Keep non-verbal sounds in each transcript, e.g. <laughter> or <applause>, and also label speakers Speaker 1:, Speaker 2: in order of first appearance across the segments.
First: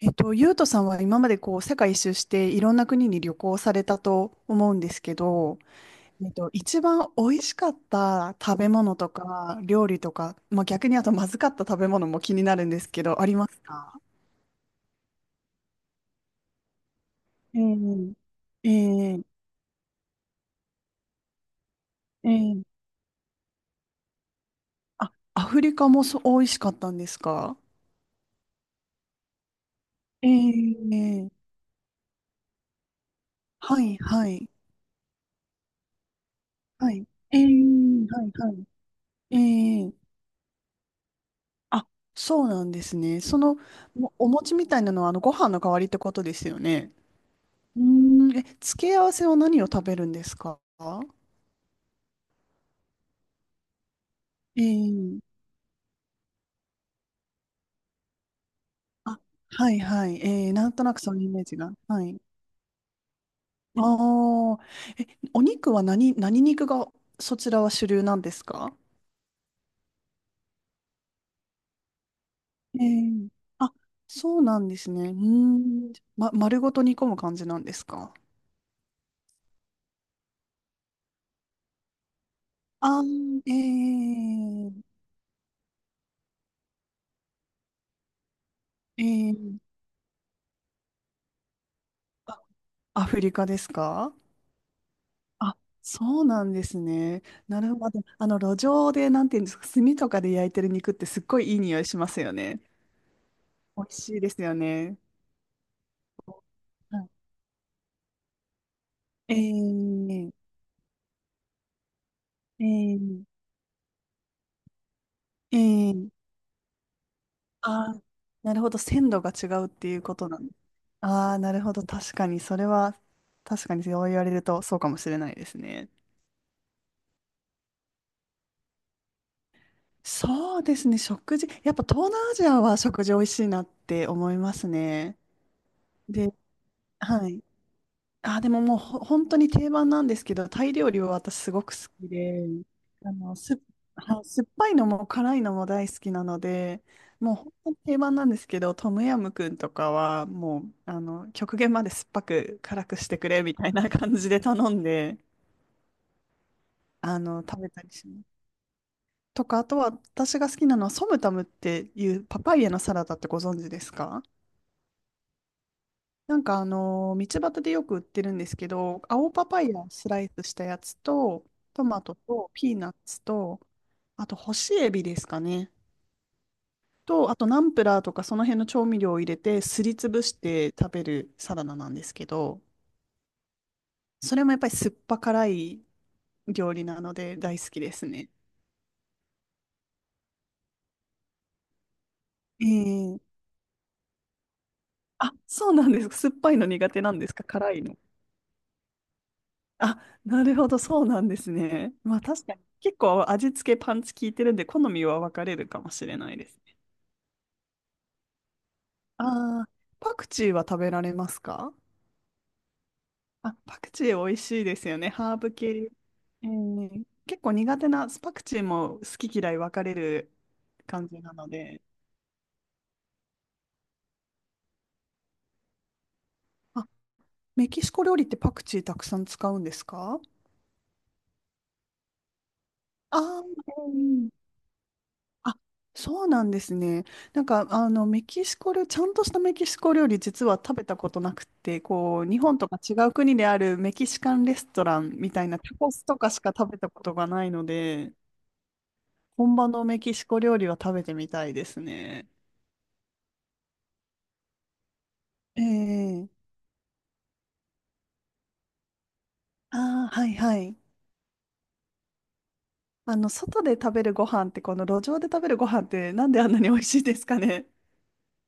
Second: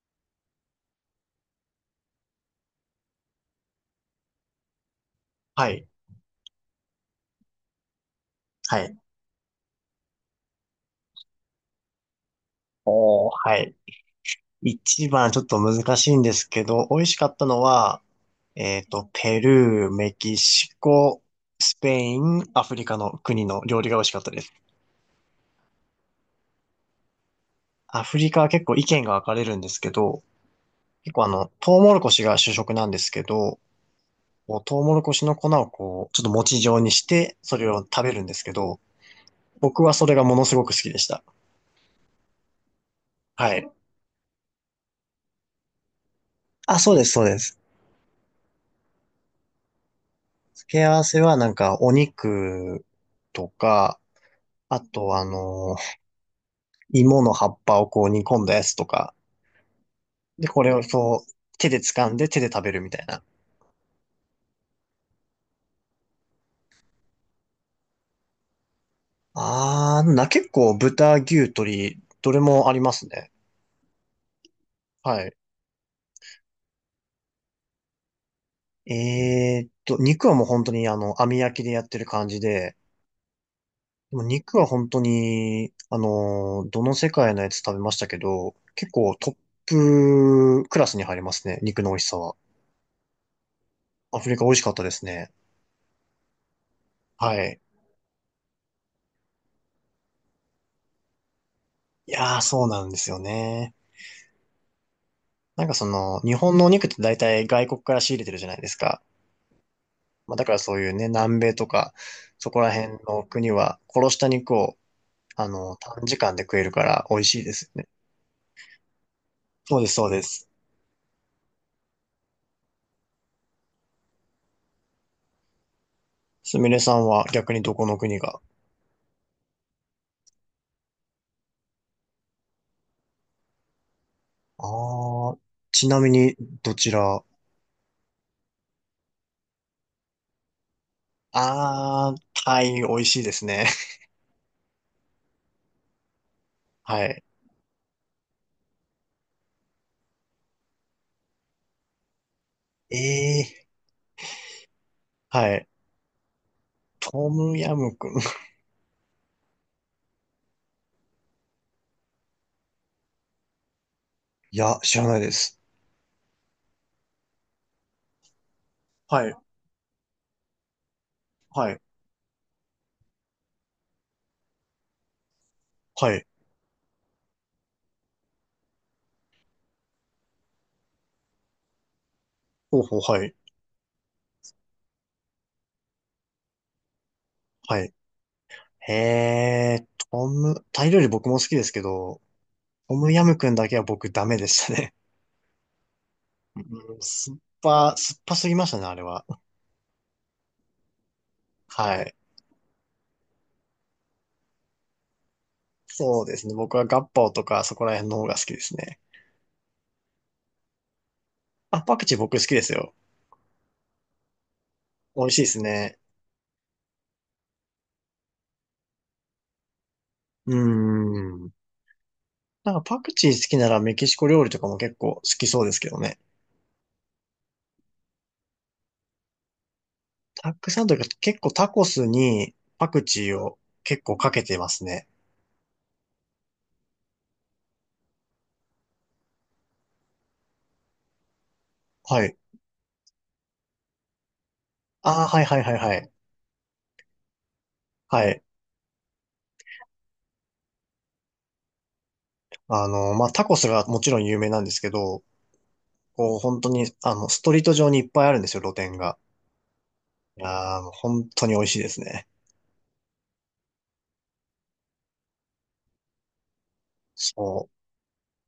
Speaker 1: ゆうとさんは今までこう世界一周していろんな国に旅行されたと思うんですけど、
Speaker 2: はい。
Speaker 1: 一番美味しかった食べ
Speaker 2: は
Speaker 1: 物
Speaker 2: い。
Speaker 1: とか料理とか、まあ、逆にあとまずかった食べ物も気になるんですけど、あ
Speaker 2: おー、
Speaker 1: りま
Speaker 2: は
Speaker 1: す
Speaker 2: い。
Speaker 1: か？
Speaker 2: 一番ちょっと難しいんですけど、美味しかったのは、
Speaker 1: ええ。ええ。
Speaker 2: ペルー、メキシコ、スペイン、
Speaker 1: え
Speaker 2: アフ
Speaker 1: え。
Speaker 2: リカの国の料理が美味しかったです。
Speaker 1: あ、アフリカもそう美味しかったんですか？
Speaker 2: アフリカは結構意見が分かれるんですけど、結構
Speaker 1: ええ。
Speaker 2: トウモロコシが主食なんですけど、
Speaker 1: はいはい。
Speaker 2: こうトウモロコシの粉をこう、ちょっと餅状
Speaker 1: は
Speaker 2: にし
Speaker 1: い。
Speaker 2: て、
Speaker 1: ええ。
Speaker 2: それを食べる
Speaker 1: はい
Speaker 2: んですけ
Speaker 1: は
Speaker 2: ど、
Speaker 1: い。え
Speaker 2: 僕は
Speaker 1: え。
Speaker 2: それがものすごく好きでした。
Speaker 1: あ、そうなんですね。そ
Speaker 2: は
Speaker 1: の、
Speaker 2: い。
Speaker 1: もお餅みたいなのは、あの、ご飯の代わりってことですよ
Speaker 2: あ、
Speaker 1: ね。
Speaker 2: そうです、そうです。
Speaker 1: うーん、え、付け合わせは何を食べるんですか？
Speaker 2: 付け合わせはなんかお肉とか、あと、
Speaker 1: ええ。
Speaker 2: 芋の葉っぱをこう煮込んだやつとか、
Speaker 1: あ、はいはい。え
Speaker 2: で、
Speaker 1: え、
Speaker 2: こ
Speaker 1: なん
Speaker 2: れを
Speaker 1: となくその
Speaker 2: こ
Speaker 1: イ
Speaker 2: う、
Speaker 1: メージ
Speaker 2: 手
Speaker 1: が。
Speaker 2: で
Speaker 1: は
Speaker 2: 掴ん
Speaker 1: い。
Speaker 2: で手で食べるみたいな。
Speaker 1: ああ、え、お肉は何肉がそちらは主流なんですか？
Speaker 2: あー、な、結構豚、牛、鶏、どれもあり
Speaker 1: え
Speaker 2: ます
Speaker 1: え。
Speaker 2: ね。
Speaker 1: あ、そうなんですね。うー
Speaker 2: はい。
Speaker 1: ん。ま、丸ごと煮込む感じなんですか？
Speaker 2: 肉はもう本当に網焼きでやってる感じで、
Speaker 1: ああー。
Speaker 2: でも肉は本
Speaker 1: え
Speaker 2: 当に、あの、どの世界のやつ食べましたけど、結
Speaker 1: え。
Speaker 2: 構ト
Speaker 1: え
Speaker 2: ッ
Speaker 1: え。
Speaker 2: プクラスに入りますね、肉の美味しさは。
Speaker 1: あ、アフリカですか？
Speaker 2: アフリカ美味しかったですね。
Speaker 1: あ、そうなんですね。
Speaker 2: はい。
Speaker 1: なるほど。路上で、なんていうんですか、炭とかで焼いてる肉ってすっごいいい匂いしま
Speaker 2: い
Speaker 1: すよ
Speaker 2: やー、
Speaker 1: ね。
Speaker 2: そうなんですよね。
Speaker 1: 美味しいですよね。
Speaker 2: なんかその、日本のお肉っ
Speaker 1: は
Speaker 2: て
Speaker 1: い。
Speaker 2: 大体外国から仕入れてるじゃないですか。
Speaker 1: えー、
Speaker 2: まあ、だからそういうね、南米とか、そこ
Speaker 1: え
Speaker 2: ら辺
Speaker 1: ー、
Speaker 2: の国は殺した肉を、
Speaker 1: え
Speaker 2: 短
Speaker 1: ー、
Speaker 2: 時間で食えるから美味しいですよね。
Speaker 1: あー、なるほど。鮮度が違うっ
Speaker 2: そうで
Speaker 1: て
Speaker 2: す、
Speaker 1: いう
Speaker 2: そう
Speaker 1: こ
Speaker 2: で
Speaker 1: となん
Speaker 2: す。
Speaker 1: です。ああ、なるほど。確かに、それは、確かにそう言われるとそうかもしれないですね。
Speaker 2: すみれさんは逆にどこの国が。
Speaker 1: そうですね。食事、やっぱ東南アジアは食事美味しいなって思いますね。
Speaker 2: ああ、ちなみ
Speaker 1: で、
Speaker 2: にどちら。あ
Speaker 1: はい。あ、でももう本当に定番なんですけど、タイ料理は私すごく好き
Speaker 2: あー、
Speaker 1: で、
Speaker 2: タイ美味
Speaker 1: あ
Speaker 2: しいで
Speaker 1: の、
Speaker 2: す
Speaker 1: す、
Speaker 2: ね。
Speaker 1: はい、酸っぱいのも辛いのも大好きなの
Speaker 2: <laughs>
Speaker 1: で、
Speaker 2: はい。
Speaker 1: もう本当に定番なんですけど、トムヤムクンとかはもう、極限まで酸っぱく辛くしてくれみた
Speaker 2: ええ、
Speaker 1: いな感じで頼んで、
Speaker 2: はい。トム
Speaker 1: 食べ
Speaker 2: ヤ
Speaker 1: たり
Speaker 2: ム
Speaker 1: し
Speaker 2: クン。
Speaker 1: ます。
Speaker 2: <laughs>
Speaker 1: とか、あとは私が好きなのはソムタムっていうパパイヤのサラダってご存知ですか？
Speaker 2: いや、知らないです。
Speaker 1: 道端でよく売ってるんですけど、
Speaker 2: は
Speaker 1: 青
Speaker 2: い、
Speaker 1: パパイヤをスライスしたやつと、
Speaker 2: はい、
Speaker 1: トマトとピーナッツと、あと干しエビですかね。
Speaker 2: はい。
Speaker 1: と、あとナンプラーとかその辺の調味料を入れてすりつぶして食べるサラダなんですけど、
Speaker 2: ほうほう、はい、
Speaker 1: それもやっぱり酸っぱ辛い料理なので大好き
Speaker 2: は
Speaker 1: で
Speaker 2: い。
Speaker 1: すね。
Speaker 2: へえ、トム、タイ料理僕も好きですけど、
Speaker 1: え
Speaker 2: トム
Speaker 1: ー、
Speaker 2: ヤムクンだけは僕ダメでしたね。
Speaker 1: あ、そうなんですか。酸っぱい
Speaker 2: う
Speaker 1: の苦
Speaker 2: ん、
Speaker 1: 手なんですか、辛いの。
Speaker 2: 酸っぱすぎましたね、あれは。
Speaker 1: あ、なるほど、そうなんですね。
Speaker 2: はい。
Speaker 1: まあ確かに、結構味付けパンチ効いてるんで、好みは分かれるかもしれ
Speaker 2: そう
Speaker 1: ない
Speaker 2: です
Speaker 1: で
Speaker 2: ね。
Speaker 1: す
Speaker 2: 僕
Speaker 1: ね。
Speaker 2: はガッパオとかそこら辺の方が好きですね。
Speaker 1: ああ、パクチーは食べられますか？
Speaker 2: あ、パクチー僕好きですよ。
Speaker 1: あ、パクチー美味しいですよね、
Speaker 2: 美味
Speaker 1: ハ
Speaker 2: し
Speaker 1: ー
Speaker 2: いで
Speaker 1: ブ
Speaker 2: す
Speaker 1: 系。
Speaker 2: ね。
Speaker 1: 結構苦手な、パクチーも好き嫌い分かれる
Speaker 2: うー
Speaker 1: 感じなの
Speaker 2: ん。
Speaker 1: で。
Speaker 2: なんかパクチー好きならメキシコ料理とかも結構好きそうですけどね。
Speaker 1: あ、メキシコ料理ってパクチーたくさん使うんですか？
Speaker 2: たくさんというか結構タコスにパク
Speaker 1: あ
Speaker 2: チーを
Speaker 1: あ
Speaker 2: 結構
Speaker 1: ー、
Speaker 2: かけてますね。
Speaker 1: あ、そうなんですね。メキシコ料、ちゃんとしたメキシコ料理、実は食べたことなくて、こ
Speaker 2: は
Speaker 1: う、
Speaker 2: い。
Speaker 1: 日本とか違う国であるメキシカンレストラン
Speaker 2: ああ、
Speaker 1: み
Speaker 2: はい
Speaker 1: たい
Speaker 2: は
Speaker 1: な
Speaker 2: い
Speaker 1: タ
Speaker 2: はい
Speaker 1: コ
Speaker 2: は
Speaker 1: ス
Speaker 2: い。
Speaker 1: とかしか食べたことがないので、
Speaker 2: はい。
Speaker 1: 本場のメキシコ料理は食べてみたいですね。
Speaker 2: まあ、タコスがもちろん有名なんですけど、
Speaker 1: え
Speaker 2: こう、
Speaker 1: え。
Speaker 2: 本当に、ストリート上にいっぱいあるんですよ、露店が。
Speaker 1: ああー、はい
Speaker 2: い
Speaker 1: はい。
Speaker 2: やー、もう本当に美味しいですね。
Speaker 1: 外で食べるご飯って、この路上で食べるご飯って、なんであんなに美味しいですかね。
Speaker 2: そ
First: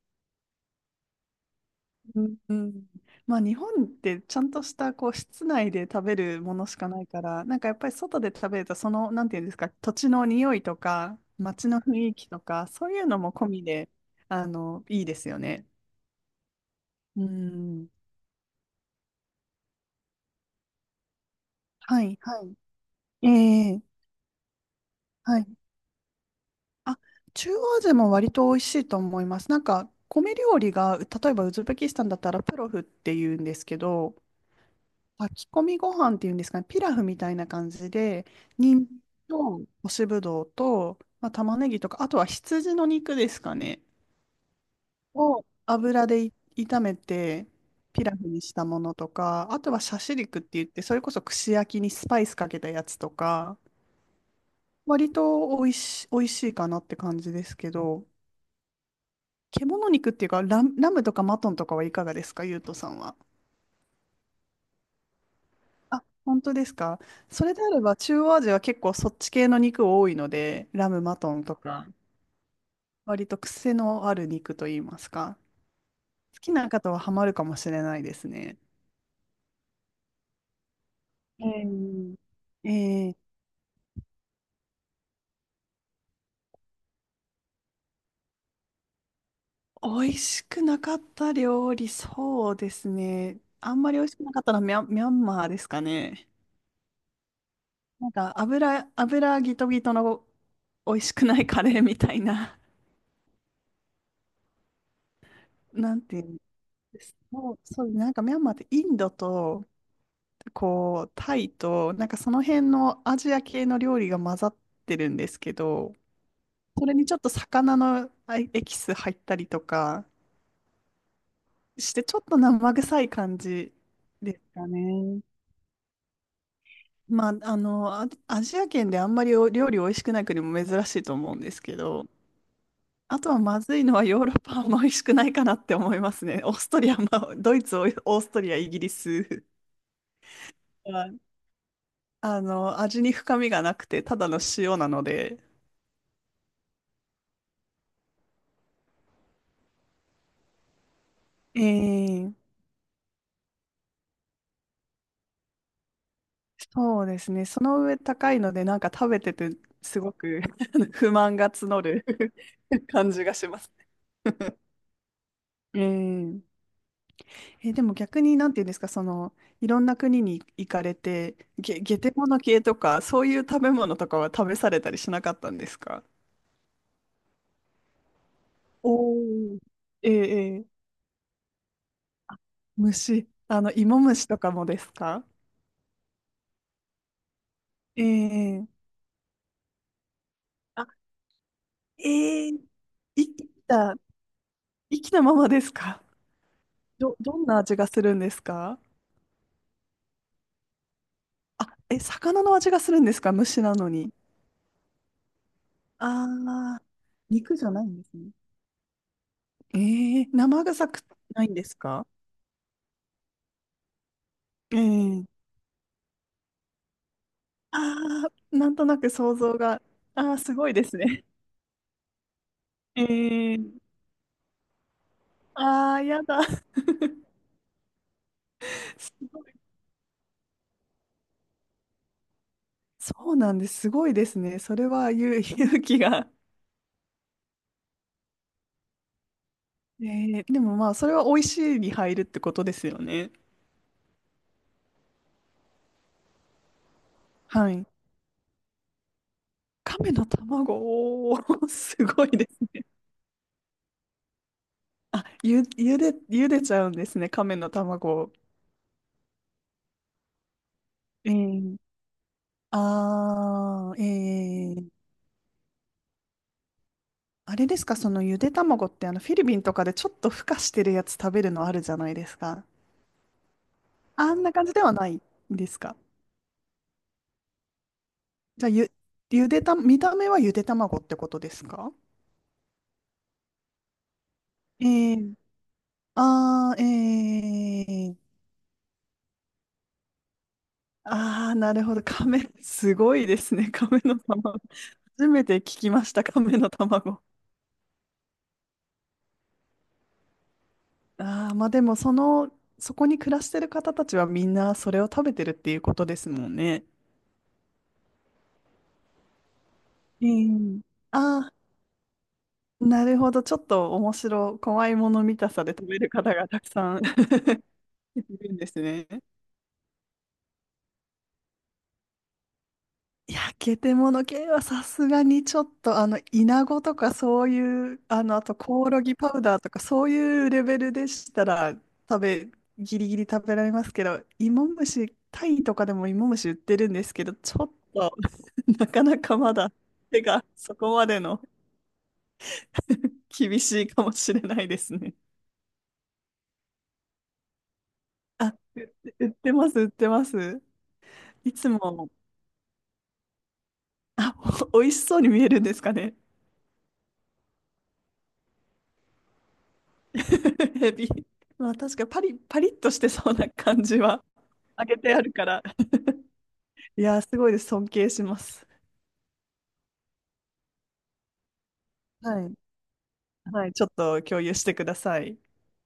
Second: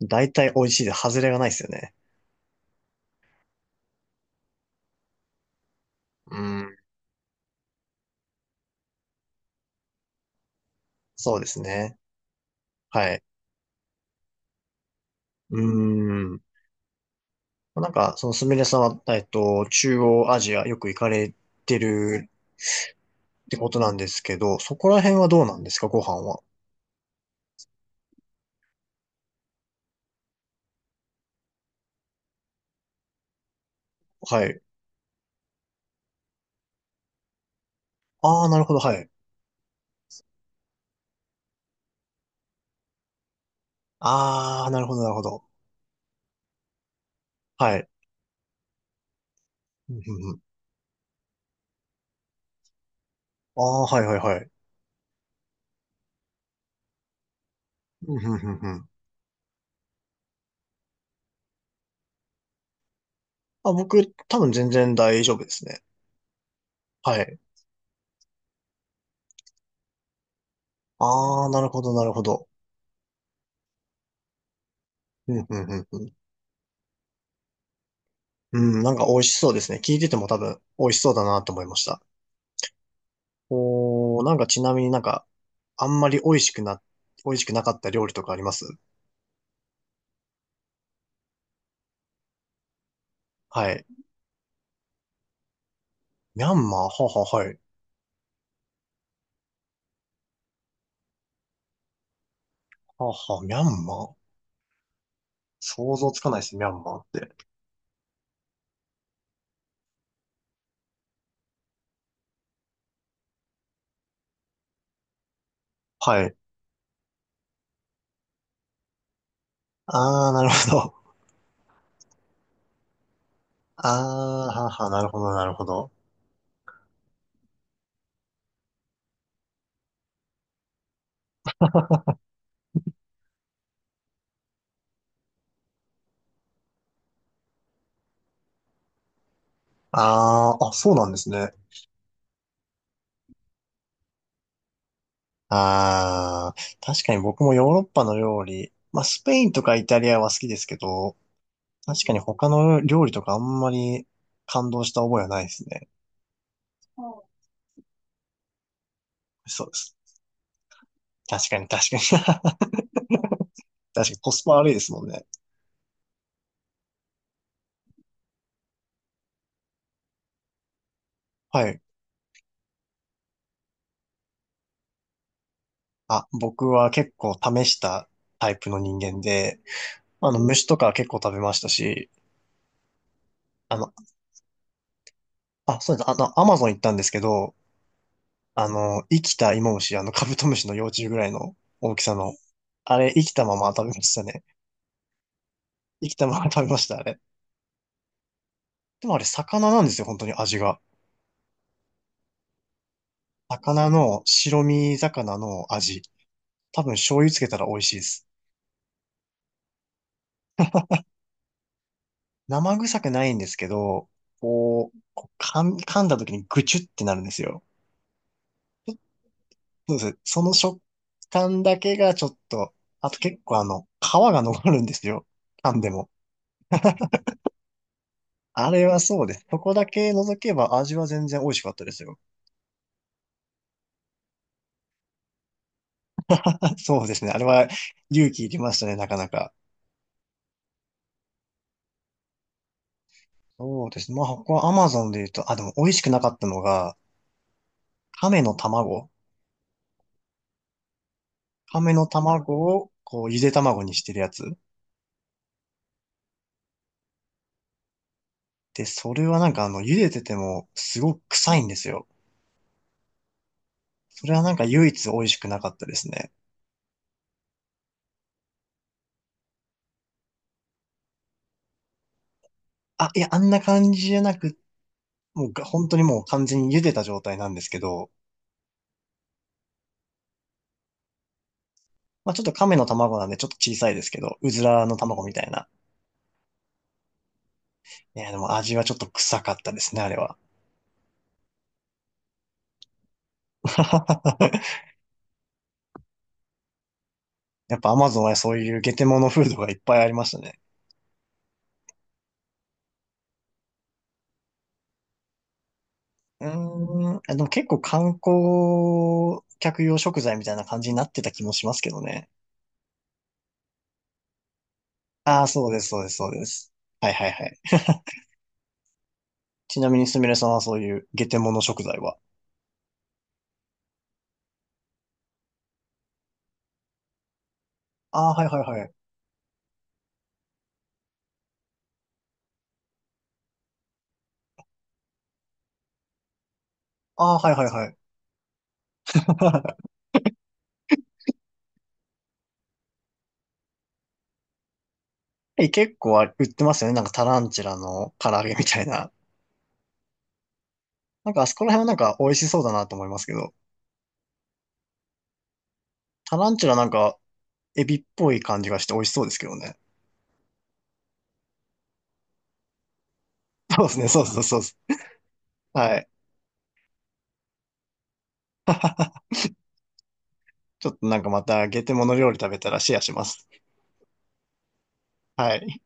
Speaker 2: う。大体美味しいで、外れがないですよね。
Speaker 1: うんうん。まあ、日本ってちゃんとしたこう室内で食べ
Speaker 2: う
Speaker 1: るものし
Speaker 2: ん。
Speaker 1: かないから、やっぱり外で食べると、なんていうんですか、土地の匂いとか、
Speaker 2: そうです
Speaker 1: 街の
Speaker 2: ね。
Speaker 1: 雰囲気とか、そういう
Speaker 2: は
Speaker 1: の
Speaker 2: い。
Speaker 1: も込みで、いいですよ
Speaker 2: う
Speaker 1: ね。
Speaker 2: ん。
Speaker 1: う
Speaker 2: な
Speaker 1: ん。
Speaker 2: んか、そのすみれさんは、中央アジアよく行かれて
Speaker 1: はい、
Speaker 2: る
Speaker 1: は
Speaker 2: っ
Speaker 1: い。え
Speaker 2: てこと
Speaker 1: え、
Speaker 2: なんですけど、そこら辺は
Speaker 1: は
Speaker 2: どう
Speaker 1: い。
Speaker 2: なんですか、ご飯は。
Speaker 1: あ、中央アジアも割と美味しいと思います。米料理が、例えばウズベキスタンだったらプロフっていうんですけど、
Speaker 2: はい。
Speaker 1: 炊き込みご飯っていうんですかね、ピラフみたいな感じで、
Speaker 2: あー、なるほ
Speaker 1: 人
Speaker 2: ど、は
Speaker 1: 参
Speaker 2: い。
Speaker 1: と干しぶどうと、まあ、玉ねぎとか、あとは羊の肉ですかね、
Speaker 2: あー、なるほど、なるほど。
Speaker 1: を油で炒めて、
Speaker 2: はい。
Speaker 1: ピラフにしたものとか、あとは
Speaker 2: う
Speaker 1: シ
Speaker 2: ん
Speaker 1: ャ
Speaker 2: う
Speaker 1: シ
Speaker 2: んうん、
Speaker 1: 肉って言って、それこそ串焼きにスパイスかけたやつとか、
Speaker 2: あー、はい、はい、はい。
Speaker 1: 割と美味しいかなって感じですけど、
Speaker 2: うんうんうんうん、
Speaker 1: 獣肉っていうか、ラムとかマトンとかはいかがですか、ゆうとさんは。
Speaker 2: あ、僕、多分全然大丈夫ですね。
Speaker 1: あ、本当ですか。
Speaker 2: はい。
Speaker 1: それであれば、中央アジアは結構そっち系の肉多いので、ラムマト
Speaker 2: あ
Speaker 1: ン
Speaker 2: あ、
Speaker 1: と
Speaker 2: なるほ
Speaker 1: か、
Speaker 2: ど、なるほど。
Speaker 1: 割と癖のある肉といいます
Speaker 2: う
Speaker 1: か、
Speaker 2: ん、うん、うん、うん。
Speaker 1: 好きな方はハマるかもしれないですね。
Speaker 2: うん、なんか美味しそうですね。聞いてても多分美味しそうだなと思いました。
Speaker 1: えええ
Speaker 2: おー、なんかちなみになんか、あんまり美味しくな、美味しくなかった料理とかあります。
Speaker 1: 美味しくなかった料理、そうですね。
Speaker 2: は
Speaker 1: あん
Speaker 2: い。
Speaker 1: まり美味しくなかったのはミャンマーですかね。
Speaker 2: ミャンマーはは、はい。
Speaker 1: 油ギトギトの美味しくないカレーみたいな、
Speaker 2: はは、ミャンマー、
Speaker 1: な
Speaker 2: 想
Speaker 1: ん
Speaker 2: 像
Speaker 1: て
Speaker 2: つ
Speaker 1: いう
Speaker 2: かな
Speaker 1: ん
Speaker 2: いですね、ミャンマ
Speaker 1: で
Speaker 2: ーっ
Speaker 1: す。
Speaker 2: て。
Speaker 1: もう、そう、ミャンマーってインドとタイと、その辺のアジア系の料理が混ざってるんですけど、
Speaker 2: はい。
Speaker 1: それにちょっと魚のエキス入ったりとか
Speaker 2: ああ、なるほど。
Speaker 1: して、ちょっと生臭い感じ
Speaker 2: あ
Speaker 1: です
Speaker 2: あ、
Speaker 1: か
Speaker 2: はは、なるほ
Speaker 1: ね。
Speaker 2: ど、なるほど。
Speaker 1: まあ、アジア圏であんまりお料理美味しくない国も珍しいと思うんですけど、あとはまずいのはヨーロッパも美味しくないかなって思いますね。<laughs> オーストリアも、ドイツ、オーストリア、イギリス
Speaker 2: ああ、あ、そうなん
Speaker 1: は、
Speaker 2: ですね。
Speaker 1: 味に深みがなくて、ただの塩なので。
Speaker 2: ああ、確かに僕もヨーロッパの料理、まあスペインとかイタリアは好きですけど、確かに
Speaker 1: え
Speaker 2: 他
Speaker 1: え。
Speaker 2: の料理とかあんまり感動した覚えはないですね。
Speaker 1: そうですね。その上高いので、食べてて、
Speaker 2: そうです。
Speaker 1: すごく <laughs> 不満
Speaker 2: 確
Speaker 1: が
Speaker 2: かに
Speaker 1: 募
Speaker 2: 確
Speaker 1: る
Speaker 2: かに。<laughs>
Speaker 1: <laughs> 感じがします。
Speaker 2: 確かにコスパ悪いですもんね。
Speaker 1: えうえでも逆に、なんていうんですか、いろんな国に行かれて、
Speaker 2: は
Speaker 1: ゲ、
Speaker 2: い。
Speaker 1: ゲテモノ系とか、そういう食べ物とかは食べされたりしなかったんですか？
Speaker 2: あ、僕は結構試したタイプの人間
Speaker 1: お
Speaker 2: で、
Speaker 1: ー。えええ
Speaker 2: 虫
Speaker 1: ー
Speaker 2: とか結構食べましたし、
Speaker 1: 虫、
Speaker 2: あの、
Speaker 1: 芋虫とかもですか？
Speaker 2: あ、そうです。アマゾン行ったんですけど、あ
Speaker 1: ええ。
Speaker 2: の、生きたイモムシ、あの、カブトムシの幼
Speaker 1: あ、
Speaker 2: 虫ぐらいの大きさの、
Speaker 1: ええ、
Speaker 2: あれ、生
Speaker 1: 生
Speaker 2: きた
Speaker 1: き
Speaker 2: まま食べま
Speaker 1: た、
Speaker 2: したね。
Speaker 1: 生きたままですか？
Speaker 2: 生きたまま食べました、あ
Speaker 1: ど、
Speaker 2: れ。
Speaker 1: どんな味がするんですか？
Speaker 2: でもあれ、魚なんですよ、本当に味が。
Speaker 1: あ、え、魚の味がするんですか、虫な
Speaker 2: 魚
Speaker 1: のに。
Speaker 2: の、白身魚の味。
Speaker 1: ああ、
Speaker 2: 多分醤油つけ
Speaker 1: 肉
Speaker 2: た
Speaker 1: じ
Speaker 2: ら
Speaker 1: ゃ
Speaker 2: 美味
Speaker 1: ない
Speaker 2: しい
Speaker 1: ん
Speaker 2: で
Speaker 1: です
Speaker 2: す。
Speaker 1: ね。ええ、生臭くないんですか？
Speaker 2: 生臭くないんですけど、こう、
Speaker 1: え
Speaker 2: こう
Speaker 1: え。
Speaker 2: 噛ん噛んだ時にぐちゅってなるんですよ。
Speaker 1: ああ、なんとなく想像が。
Speaker 2: そうです。
Speaker 1: ああ、
Speaker 2: その
Speaker 1: すごい
Speaker 2: 食
Speaker 1: ですね。
Speaker 2: 感だけがちょっと、あと結
Speaker 1: え
Speaker 2: 構
Speaker 1: え。
Speaker 2: 皮が残るんですよ。噛んで
Speaker 1: ああ、
Speaker 2: も。
Speaker 1: やだ。<laughs>
Speaker 2: あれは
Speaker 1: す
Speaker 2: そうで
Speaker 1: ご
Speaker 2: す。
Speaker 1: い。
Speaker 2: そこだけ除けば味は全然美味しかったですよ。
Speaker 1: そうなんです。すごいですね。それは勇気が。
Speaker 2: <laughs> そうですね。あれは勇気いりましたね、なかなか。
Speaker 1: ええ。でもまあ、それは美味しいに入るってことですよね。
Speaker 2: そうですね。まあ、ここは Amazon で言うと、あ、でも美味しくなかったのが、
Speaker 1: はい。
Speaker 2: 亀の卵。
Speaker 1: 亀の卵、おー。 <laughs>
Speaker 2: 亀
Speaker 1: す
Speaker 2: の
Speaker 1: ごいで
Speaker 2: 卵
Speaker 1: すね。
Speaker 2: を、こう、ゆで卵にしてるやつ。
Speaker 1: あ、ゆでちゃうんですね。亀の卵を。
Speaker 2: で、それはなんか茹でてても、すごく
Speaker 1: え
Speaker 2: 臭
Speaker 1: え。
Speaker 2: いんですよ。
Speaker 1: ああ。え
Speaker 2: それはなんか唯
Speaker 1: え。
Speaker 2: 一美味しくなかったですね。
Speaker 1: あれですか、そのゆで卵ってあのフィリピンとかでちょっと孵化してるやつ食べるのあるじゃないですか。
Speaker 2: あ、いや、あんな感じじゃ
Speaker 1: あ
Speaker 2: な
Speaker 1: んな
Speaker 2: く、
Speaker 1: 感じではない
Speaker 2: もうが、
Speaker 1: です
Speaker 2: 本
Speaker 1: か。
Speaker 2: 当にもう完全に茹でた状態なんですけど、
Speaker 1: じゃあ、ゆでた、見た目はゆで卵ってことですか？
Speaker 2: まあちょっと亀の卵なんでちょっと小さいですけど、うずらの
Speaker 1: え
Speaker 2: 卵み
Speaker 1: え。
Speaker 2: たいな。
Speaker 1: ああー。え
Speaker 2: いや、
Speaker 1: え。
Speaker 2: でも味はちょっと臭かったですね、あれは。
Speaker 1: ああ、なるほど。亀、すごいですね。亀の卵。
Speaker 2: <laughs>
Speaker 1: 初めて聞きました、亀の卵。
Speaker 2: やっぱ Amazon はそういうゲテモノフードがいっぱいありましたね。
Speaker 1: ああ、まあでも、そこに暮らしてる方たちはみんなそれを食べてるっていうことです
Speaker 2: うー
Speaker 1: もんね。
Speaker 2: ん、結構観光客用食
Speaker 1: え
Speaker 2: 材みたいな感
Speaker 1: え。
Speaker 2: じになってた気も
Speaker 1: あ
Speaker 2: しますけどね。
Speaker 1: あ、なるほど。ちょっと怖いもの見
Speaker 2: ああ、
Speaker 1: たさ
Speaker 2: そう
Speaker 1: で
Speaker 2: で
Speaker 1: 食
Speaker 2: す、
Speaker 1: べ
Speaker 2: そうで
Speaker 1: る
Speaker 2: す、そう
Speaker 1: 方
Speaker 2: で
Speaker 1: がたく
Speaker 2: す。
Speaker 1: さん
Speaker 2: はいはいはい。
Speaker 1: <laughs> いるんですね。
Speaker 2: ちなみにすみれさんはそういうゲテモノ食材は。
Speaker 1: 焼けてもの系はさすがにちょっと、イナゴとかそういう、
Speaker 2: ああー、
Speaker 1: あ
Speaker 2: はい
Speaker 1: と
Speaker 2: はい
Speaker 1: コ
Speaker 2: は
Speaker 1: オ
Speaker 2: い。
Speaker 1: ロギパウダーとかそういうレベルでしたら、食べ、ギリギリ食べられますけど、芋虫、タイとかでも芋虫売ってるんですけど、
Speaker 2: ああ、はい
Speaker 1: ち
Speaker 2: は
Speaker 1: ょ
Speaker 2: い
Speaker 1: っ
Speaker 2: はい。
Speaker 1: と <laughs> なかなかまだ
Speaker 2: <laughs>
Speaker 1: 手がそこまでの <laughs> 厳しいかもしれないですね。
Speaker 2: え、結構あれ売ってますよね。なんかタランチュラの唐揚
Speaker 1: あ、
Speaker 2: げみたいな。
Speaker 1: 売ってます、売ってます。
Speaker 2: なんかあ
Speaker 1: い
Speaker 2: そこ
Speaker 1: つ
Speaker 2: ら辺はなん
Speaker 1: も、
Speaker 2: か美味しそうだなと思いますけど。
Speaker 1: あ、お美味しそうに見えるんですかね。
Speaker 2: タランチュラなんかエビっぽい感じがして美味しそうですけどね。
Speaker 1: <laughs> ヘビ。まあ確かパリッとしてそうな感
Speaker 2: そうです
Speaker 1: じ
Speaker 2: ね、そ
Speaker 1: は、
Speaker 2: うそうそうそ
Speaker 1: 揚げてあるから。
Speaker 2: う。はい。
Speaker 1: いやー、すごいです。尊敬します。
Speaker 2: <laughs> ちょっとなんかまたゲテモノ料理
Speaker 1: は
Speaker 2: 食
Speaker 1: い。
Speaker 2: べたらシェアします。
Speaker 1: はい、ちょっと共有してください。
Speaker 2: はい。